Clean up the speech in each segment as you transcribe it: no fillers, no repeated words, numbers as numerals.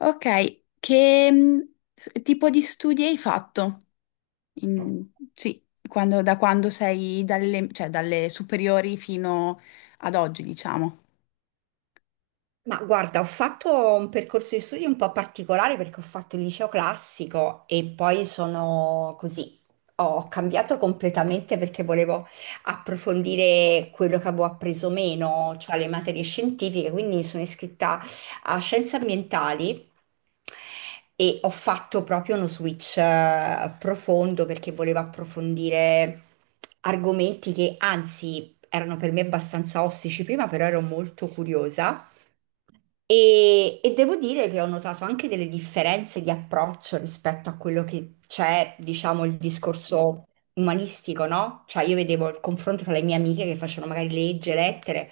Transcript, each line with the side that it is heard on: left: Ok, che tipo di studi hai fatto? In- sì, da quando sei dalle superiori fino ad oggi, diciamo.
right: Ma guarda, ho fatto un percorso di studi un po' particolare perché ho fatto il liceo classico e poi sono così. Ho cambiato completamente perché volevo approfondire quello che avevo appreso meno, cioè le materie scientifiche, quindi sono iscritta a scienze ambientali e ho fatto proprio uno switch profondo perché volevo approfondire argomenti che anzi erano per me abbastanza ostici prima, però ero molto curiosa. E devo dire che ho notato anche delle differenze di approccio rispetto a quello che c'è, diciamo, il discorso umanistico, no? Cioè io vedevo il confronto tra le mie amiche che facevano magari legge, lettere,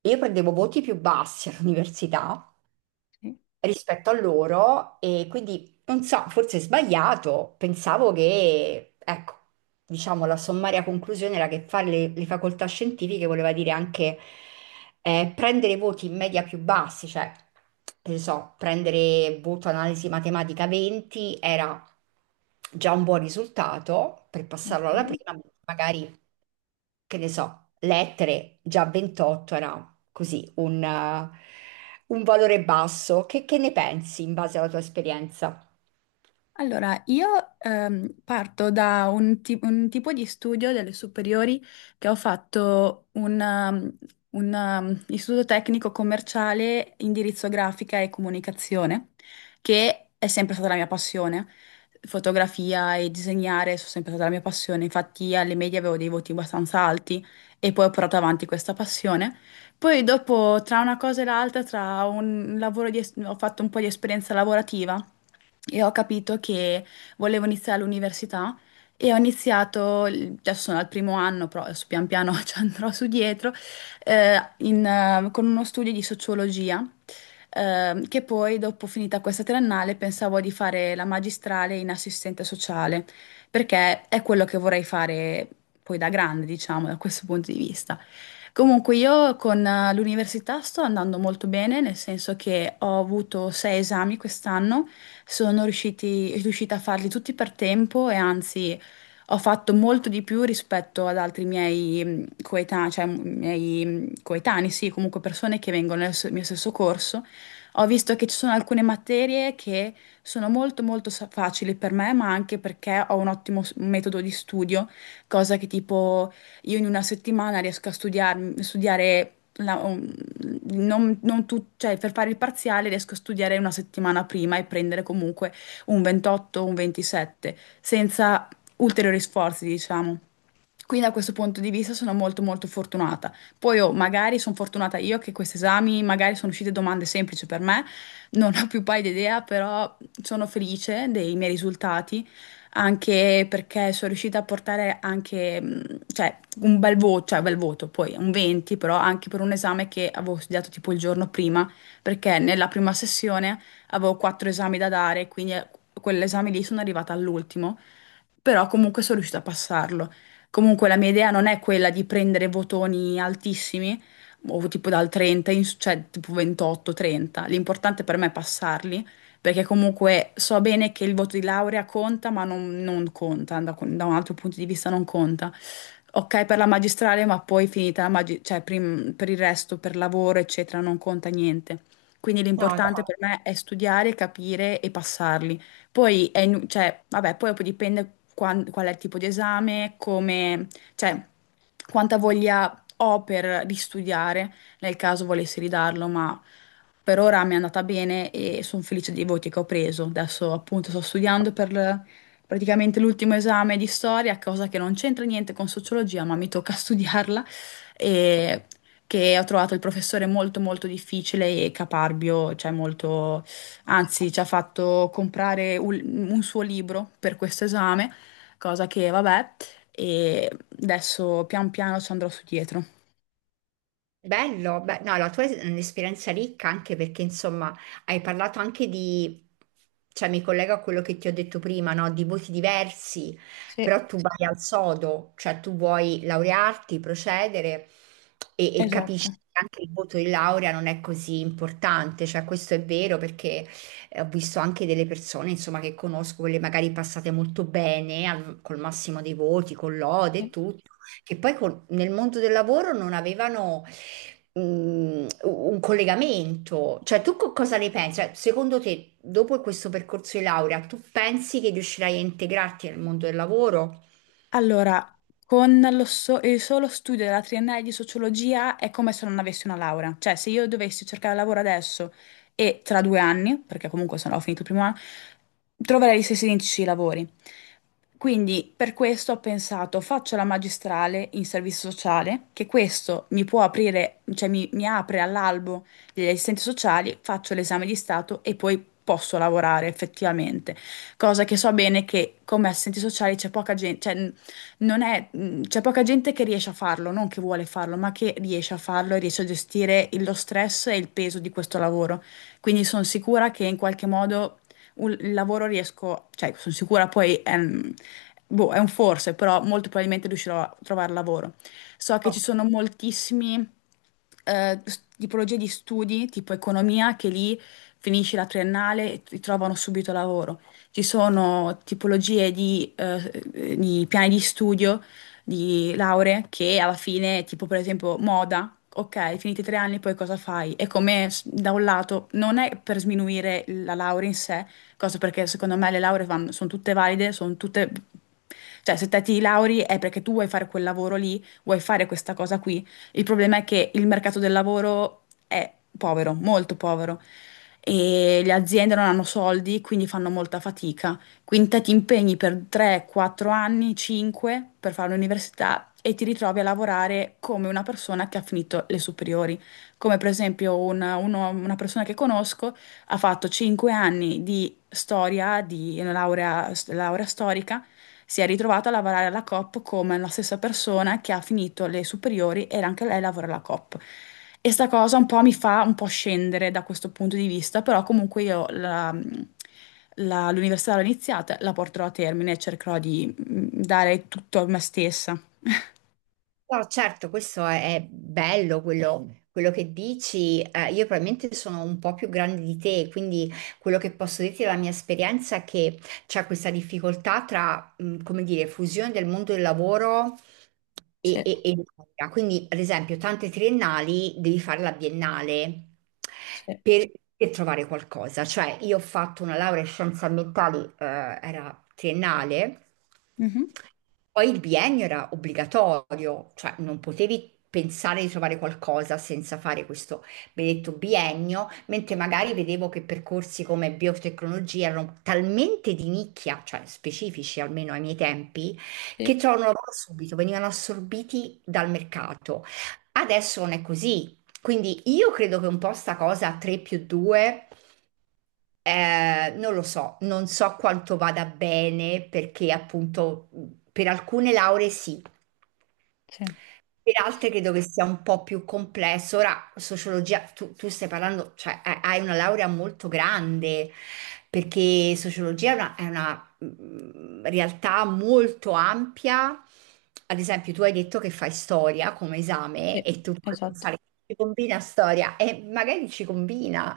right: e io prendevo voti più bassi all'università
left: Sì,
right: rispetto a loro e quindi non so, forse è sbagliato, pensavo che, ecco, diciamo la sommaria conclusione era che fare le facoltà scientifiche voleva dire anche prendere voti in media più bassi, cioè, che ne so, prendere voto analisi matematica 20 era già un buon risultato per passarlo alla
left: ok.
right: prima, magari che ne so, lettere, già 28 era così un valore basso. Che ne pensi in base alla tua esperienza?
left: Allora, io parto da un tipo di studio delle superiori che ho fatto un istituto tecnico commerciale, indirizzo grafica e comunicazione, che è sempre stata la mia passione. Fotografia e disegnare sono sempre stata la mia passione, infatti alle medie avevo dei voti abbastanza alti e poi ho portato avanti questa passione. Poi dopo, tra una cosa e l'altra, tra un lavoro di es- ho fatto un po' di esperienza lavorativa e ho capito che volevo iniziare l'università e ho iniziato, adesso sono al primo anno, però adesso pian piano ci andrò su dietro, con uno studio di sociologia, che poi dopo finita questa triennale pensavo di fare la magistrale in assistente sociale, perché è quello che vorrei fare poi da grande, diciamo, da questo punto di vista. Comunque io con l'università sto andando molto bene, nel senso che ho avuto sei esami quest'anno, sono riuscita a farli tutti per tempo, e anzi ho fatto molto di più rispetto ad altri miei coetanei, cioè miei coetanei, sì, comunque persone che vengono nel mio stesso corso. Ho visto che ci sono alcune materie che sono molto molto facili per me, ma anche perché ho un ottimo metodo di studio, cosa che tipo io in una settimana riesco a studiare la- un- non, non tu- cioè, per fare il parziale riesco a studiare una settimana prima e prendere comunque un 28 o un 27 senza ulteriori sforzi, diciamo. Quindi da questo punto di vista sono molto molto fortunata. Poi, oh, magari sono fortunata io che questi esami, magari sono uscite domande semplici per me, non ho più paio di idea, però sono felice dei miei risultati, anche perché sono riuscita a portare anche, cioè, un bel voto, cioè bel voto, poi un 20, però anche per un esame che avevo studiato tipo il giorno prima, perché nella prima sessione avevo quattro esami da dare, quindi quell'esame lì sono arrivata all'ultimo, però comunque sono riuscita a passarlo. Comunque la mia idea non è quella di prendere votoni altissimi, o tipo dal 30, cioè tipo 28, 30. L'importante per me è passarli, perché comunque so bene che il voto di laurea conta, ma non conta, da un altro punto di vista non conta. Ok per la magistrale, ma poi finita la magi- cioè prim- per il resto, per lavoro, eccetera, non conta niente. Quindi
right: No,
left: l'importante per
right: infatti.
left: me è studiare, capire e passarli. Poi, cioè, vabbè, poi dopo dipende qual è il tipo di esame, come, cioè, quanta voglia ho per ristudiare, nel caso volessi ridarlo, ma per ora mi è andata bene e sono felice dei voti che ho preso. Adesso appunto sto studiando per praticamente l'ultimo esame di storia, cosa che non c'entra niente con sociologia, ma mi tocca studiarla, e che ho trovato il professore molto molto difficile e caparbio, cioè molto. Anzi, ci ha fatto comprare un suo libro per questo esame, cosa che vabbè, e adesso pian piano ci andrò su dietro.
right: Bello, beh, no, la tua è un'esperienza ricca anche perché insomma hai parlato anche di, cioè mi collego a quello che ti ho detto prima, no? Di voti diversi,
left: Sì.
right: però tu vai al sodo, cioè tu vuoi laurearti, procedere e capisci
left: Esatto.
right: che anche il voto di laurea non è così importante, cioè questo è vero perché ho visto anche delle persone insomma che conosco, quelle magari passate molto bene col massimo dei voti, con lode e tutto, che poi nel mondo del lavoro non avevano un collegamento. Cioè, tu cosa ne pensi? Cioè, secondo te, dopo questo percorso di laurea, tu pensi che riuscirai a integrarti nel mondo del lavoro?
left: Allora, con il solo studio della triennale di sociologia è come se non avessi una laurea. Cioè, se io dovessi cercare lavoro adesso e tra 2 anni, perché comunque se no ho finito il primo anno, troverei gli stessi identici lavori. Quindi per questo ho pensato, faccio la magistrale in servizio sociale, che questo mi può aprire, cioè mi apre all'albo degli assistenti sociali, faccio l'esame di stato e poi posso lavorare effettivamente. Cosa che so bene che come assistenti sociali c'è poca gente, non è, c'è poca gente che riesce a farlo, non che vuole farlo, ma che riesce a farlo e riesce a gestire lo stress e il peso di questo lavoro. Quindi sono sicura che in qualche modo il lavoro riesco, cioè sono sicura poi è un, boh, è un forse, però molto probabilmente riuscirò a trovare lavoro. So che ci sono moltissimi tipologie di studi, tipo economia, che lì finisci la triennale e ti trovano subito lavoro. Ci sono tipologie di piani di studio, di lauree, che alla fine, tipo per esempio moda, ok, finiti 3 anni, poi cosa fai? E come da un lato non è per sminuire la laurea in sé, cosa perché secondo me le lauree sono tutte valide, sono tutte... Cioè, se te ti lauri è perché tu vuoi fare quel lavoro lì, vuoi fare questa cosa qui, il problema è che il mercato del lavoro è povero, molto povero, e le aziende non hanno soldi, quindi fanno molta fatica. Quindi te ti impegni per 3-4 anni, 5 per fare l'università e ti ritrovi a lavorare come una persona che ha finito le superiori. Come per esempio una persona che conosco ha fatto 5 anni di storia, di una laurea storica, si è ritrovata a lavorare alla COP come la stessa persona che ha finito le superiori e anche lei lavora alla COP. E sta cosa un po' mi fa un po' scendere da questo punto di vista, però comunque io l'università l'ho iniziata, la porterò a termine e cercherò di dare tutto a me stessa.
right: No, certo, questo è bello quello che dici. Io probabilmente sono un po' più grande di te, quindi quello che posso dirti dalla mia esperienza è che c'è questa difficoltà tra, come dire, fusione del mondo del lavoro e,
left: Sì,
right: e, e... l'università. Quindi, ad esempio, tante triennali devi fare la biennale
left: sì.
right: per, per trovare qualcosa. Cioè, io ho fatto una laurea in scienze ambientali, era triennale.
left: Mhm.
right: Poi il biennio era obbligatorio, cioè non potevi pensare di trovare qualcosa senza fare questo benedetto biennio, mentre magari vedevo che percorsi come biotecnologia erano talmente di nicchia, cioè specifici almeno ai miei tempi, che
left: Sì,
right: trovano lavoro subito, venivano assorbiti dal mercato. Adesso non è così. Quindi io credo che un po' sta cosa 3 più 2 non lo so, non so quanto vada bene perché appunto per alcune lauree sì,
left: sì,
right: per altre credo che sia un po' più complesso. Ora, sociologia, tu stai parlando, cioè hai una laurea molto grande, perché sociologia è una, realtà molto ampia. Ad esempio, tu hai detto che fai storia come esame
left: sì,
right: e tu puoi
left: esatto.
right: pensare che ci combina storia e magari ci combina,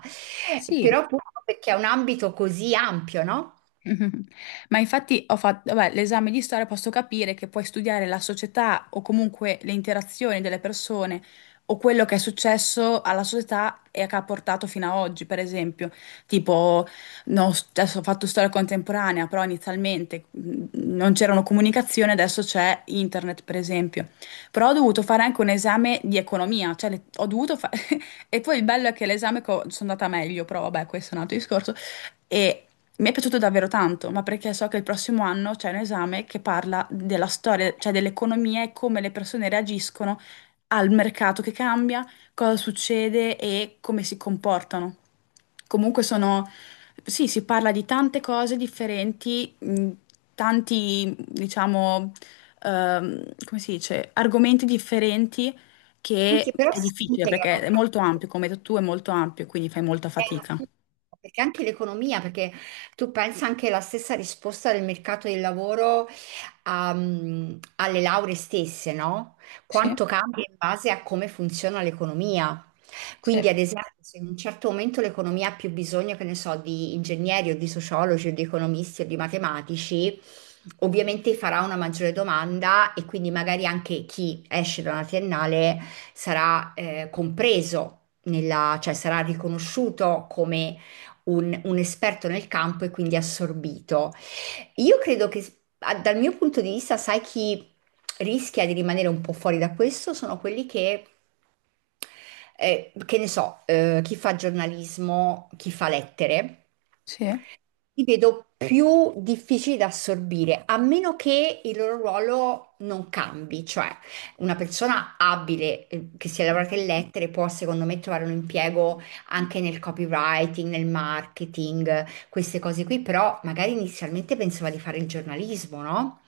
right: però
left: Sì.
right: appunto perché è un ambito così ampio, no?
left: Mhm. Ma infatti ho fatto, vabbè, l'esame di storia posso capire che puoi studiare la società o comunque le interazioni delle persone o quello che è successo alla società e che ha portato fino a oggi, per esempio. Tipo, no, adesso ho fatto storia contemporanea, però inizialmente non c'erano comunicazioni, adesso c'è internet, per esempio. Però ho dovuto fare anche un esame di economia, cioè ho dovuto fare... E poi il bello è che l'esame che sono andata meglio, però vabbè, questo è un altro discorso. E mi è piaciuto davvero tanto, ma perché so che il prossimo anno c'è un esame che parla della storia, cioè dell'economia e come le persone reagiscono al mercato che cambia, cosa succede e come si comportano. Comunque sono, sì, si parla di tante cose differenti, tanti, diciamo, come si dice, argomenti differenti che
right: Anche però
left: è
right: si
left: difficile perché
right: integrano.
left: è molto ampio, come hai detto tu, è molto ampio, quindi fai molta fatica.
right: Eh, Perché anche l'economia, perché tu pensa anche la stessa risposta del mercato del lavoro alle lauree stesse, no?
left: Sì,
right: Quanto cambia in base a come funziona l'economia.
left: sì,
right: Quindi, ad esempio, se in un certo momento l'economia ha più bisogno, che ne so, di ingegneri o di sociologi o di economisti o di matematici, ovviamente farà una maggiore domanda e quindi magari anche chi esce da una triennale sarà compreso cioè sarà riconosciuto come un esperto nel campo e quindi assorbito. Io credo che dal mio punto di vista, sai chi rischia di rimanere un po' fuori da questo? Sono quelli che ne so, chi fa giornalismo, chi fa lettere.
left: sì.
right: Li vedo più difficili da assorbire, a meno che il loro ruolo non cambi, cioè una persona abile che sia laureata in lettere può secondo me trovare un impiego anche nel copywriting, nel marketing, queste cose qui, però magari inizialmente pensava di fare il giornalismo, no?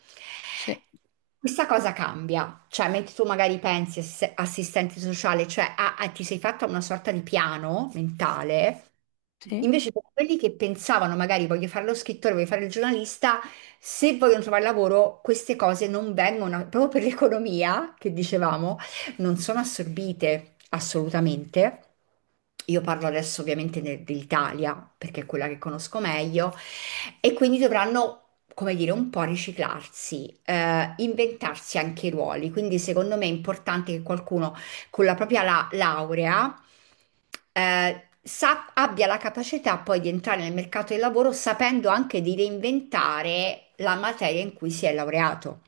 left: Sì,
right: Questa cosa cambia, cioè mentre tu magari pensi assistente sociale, cioè ah, ah, ti sei fatta una sorta di piano mentale,
left: sì.
right: invece per quelli che pensavano magari voglio fare lo scrittore, voglio fare il giornalista, se vogliono trovare lavoro queste cose non vengono, proprio per l'economia che dicevamo, non sono assorbite assolutamente. Io parlo adesso ovviamente dell'Italia, perché è quella che conosco meglio, e quindi dovranno, come dire, un po' riciclarsi, inventarsi anche i ruoli. Quindi secondo me è importante che qualcuno con la propria laurea abbia la capacità poi di entrare nel mercato del lavoro sapendo anche di reinventare la materia in cui si è laureato.